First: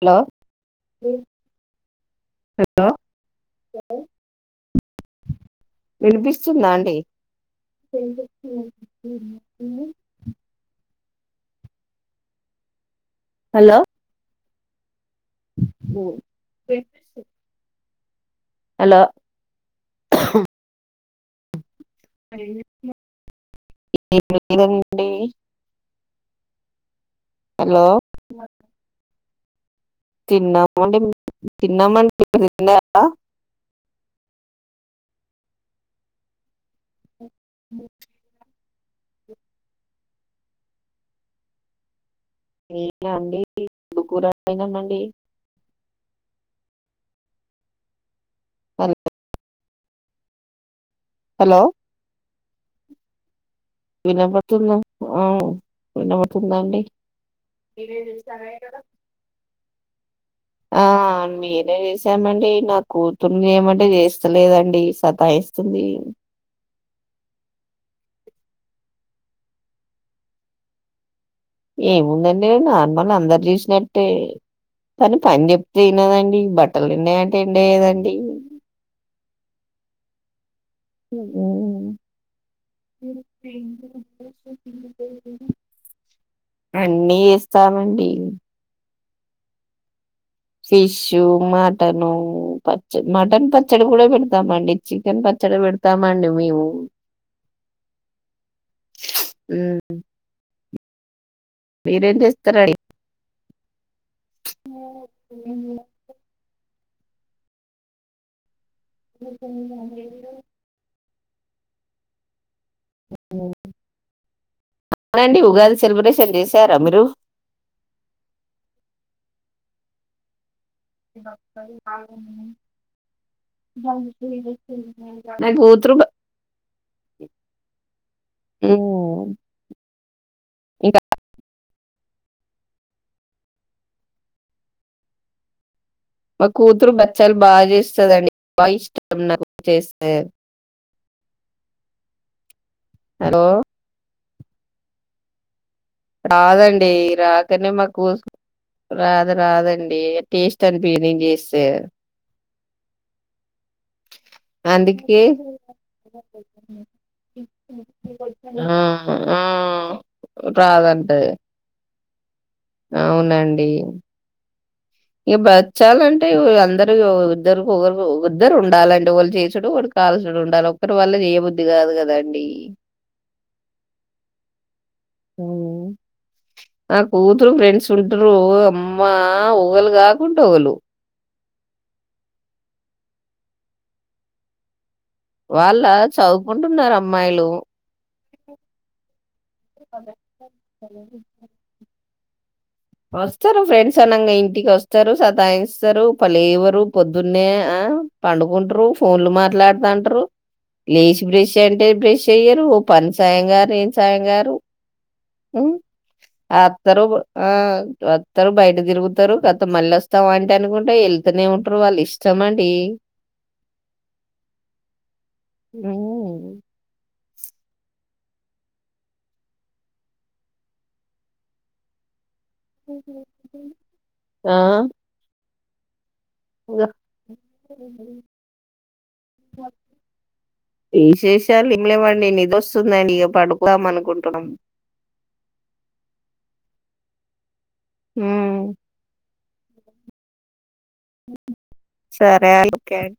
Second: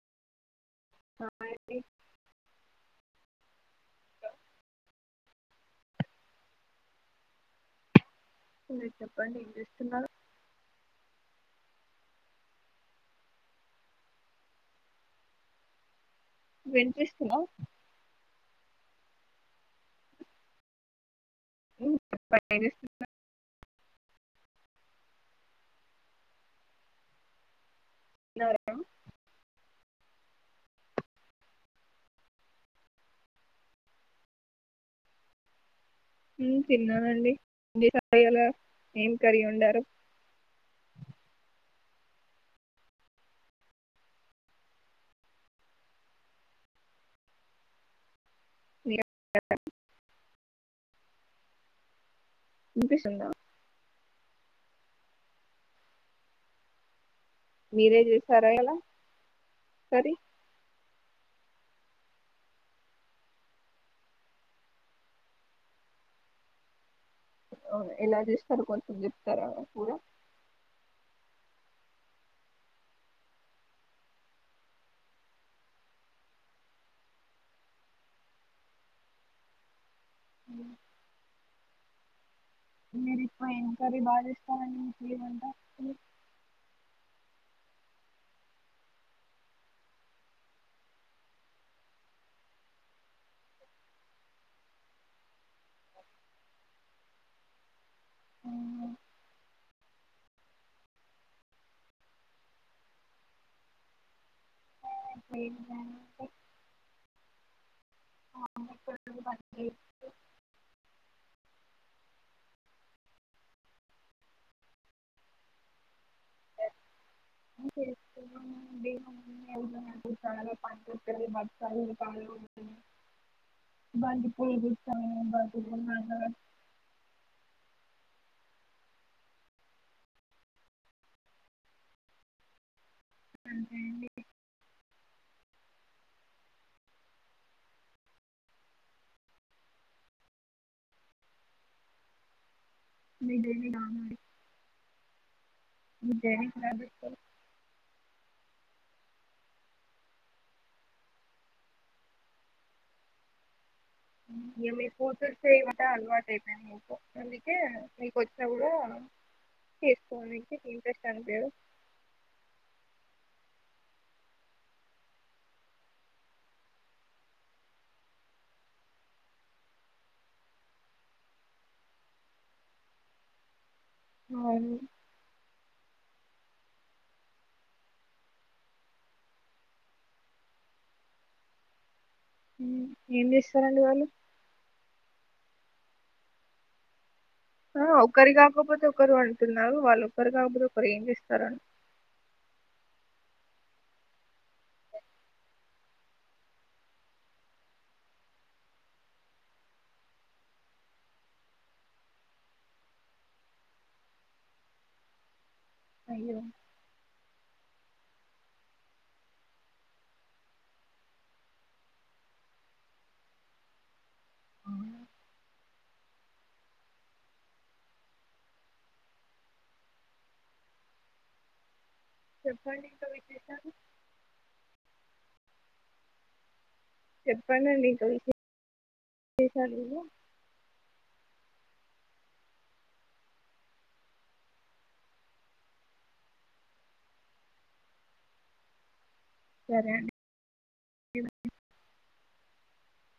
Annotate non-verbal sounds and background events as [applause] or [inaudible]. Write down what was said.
Hello hi hello వినిపిస్తుందా అండి మీ చెప్పండి వినిపిస్తుందా హలో ఓ వినిపిస్తుందా హలో ఏం [unintelligible] [unintelligible] ఏండి హలో తిన్నార తిన్నామండి [unintelligible] హ్మ్ తిన్నానండి సరయ్యలా ఏం కర్రీ వండారు ఏ అండి ముందుగుర అయినా అండి అర మీకు హలో వినిపిస్తుందా వినపడుతుందా వినపడుతుందా అండి మీరే చేసారా ఇలా సరి ఆ మీరే చేసామండి నా కూతుర్ని చేయమంటే చేస్తలేదండి సతాయిస్తుంది. అవును ఎలా చేస్తారు కొంచెం చెప్తారా కూర ఏముందండి నార్మల్ అందరు చూసినట్టే కానీ పని చెప్తే తినదండి బట్టలు పిండేయ్ అంటే పిండేయదండి ఉ మీరు ఎక్కువ ఏం కర్రీ బాగా చేస్తారండి మీకు ఏ వంట అన్ని చావండి ఫిష్ మటను పచ్చ మటన్ పచ్చడి కూడా పెడతామండి చికెన్ పచ్చడి పెడతామండి మేము అ మీరేం చేస్తారండి ఎక్కువ ఏం చేయాలంటే ఆమ్లెట్ కూడా బాగా చేస్తాను. అవునండి ఉగాది సెలబ్రేషన్ చెసార మీరు చేస్తున్నానండి. మా మమ్మీ ఎవరు నాకు చాలా పంచకర్రీ బస్తాలు కాలు ఉన్నాయి. బంతి పూలు గుచ్చాము నాకు బంతి పూలు కూతురు ఏ ఇకా అంతే అండి మా కూతురు బచ్చాలు బాగా చేస్తదండి బాగా ఇష్టమండి నాకు చేస్తే హలో! [unintelligible] రాదండి రాకనే మా రాదు రాదండి టేస్ట్ అనిపియదు నేన్ చేస్సే, ఇగ మీ కూతురు సేయ్ వంట అలవాటు అయిపోయింది. మీకు అందుకే మీకు వచ్చిన కూడా ఆ! ఆ! చేసుకోనికి, ఇంట్రెస్ట్ రాదంటది. అనిపియ్యదు అవునండి ఇగ బచ్చాలంటే వ్ అందరు ఓ ఇద్దరు ఒకరు ఇద్దరు ఉండాలండి. ఒకళ్ళు చేసుడు, ఒకరు కాల్చుడు ఉండాల ఒక్కరి వల్ల చేయబుద్ధి కాదు కదండి. అవును నా కూతురు ఫ్రెండ్స్ ఉంటురు అమ్మా ఒకళ్ళు కాకుంటే ఒకళు. హు ఏం చేసారండి వాళ్ళు వాళ్ళ చదువుకుంటున్నారమ్ హో ఒకరి గాకపోతే ఒకరు అంటున్నావ్ వాళ్ళు ఒకరు గాకపోతే ఒకరు ఏం చేస్తారని వస్తారు ఫ్రెండ్స్ అనంగా ఇంటికి వస్తారు సతా ఇస్తారు ప లేవరు పొద్దున్నే ఆ పండుకుంటురు ఫోన్లు మాట్లాడుతాంటరు లేచి బ్రష్ అంటే బ్రష్ చెయ్యరు ఓ పని సాయం గారు ఏం సాయం గారు. మ్మ్ అయ్యో ఆత్తరువ్ ఆ వత్తారు బయట తిరుగుతారు కతం మళ్ళీ వస్తాం అంటే అనుకుంటే వెళ్తూనే ఉంటురు వాళ్ళు ఇష్టం అండి. చెప్పండి ఇంకా విశేషాలు ఆ చెప్పండి అండి ఇంకా విశేషాలు తీసేషి టార్ లింలేవండి నీదోసుందండి ఇగా పడుకులం అనుకుంటున్నాం హు తేయాండి సర్యలు క్యాట్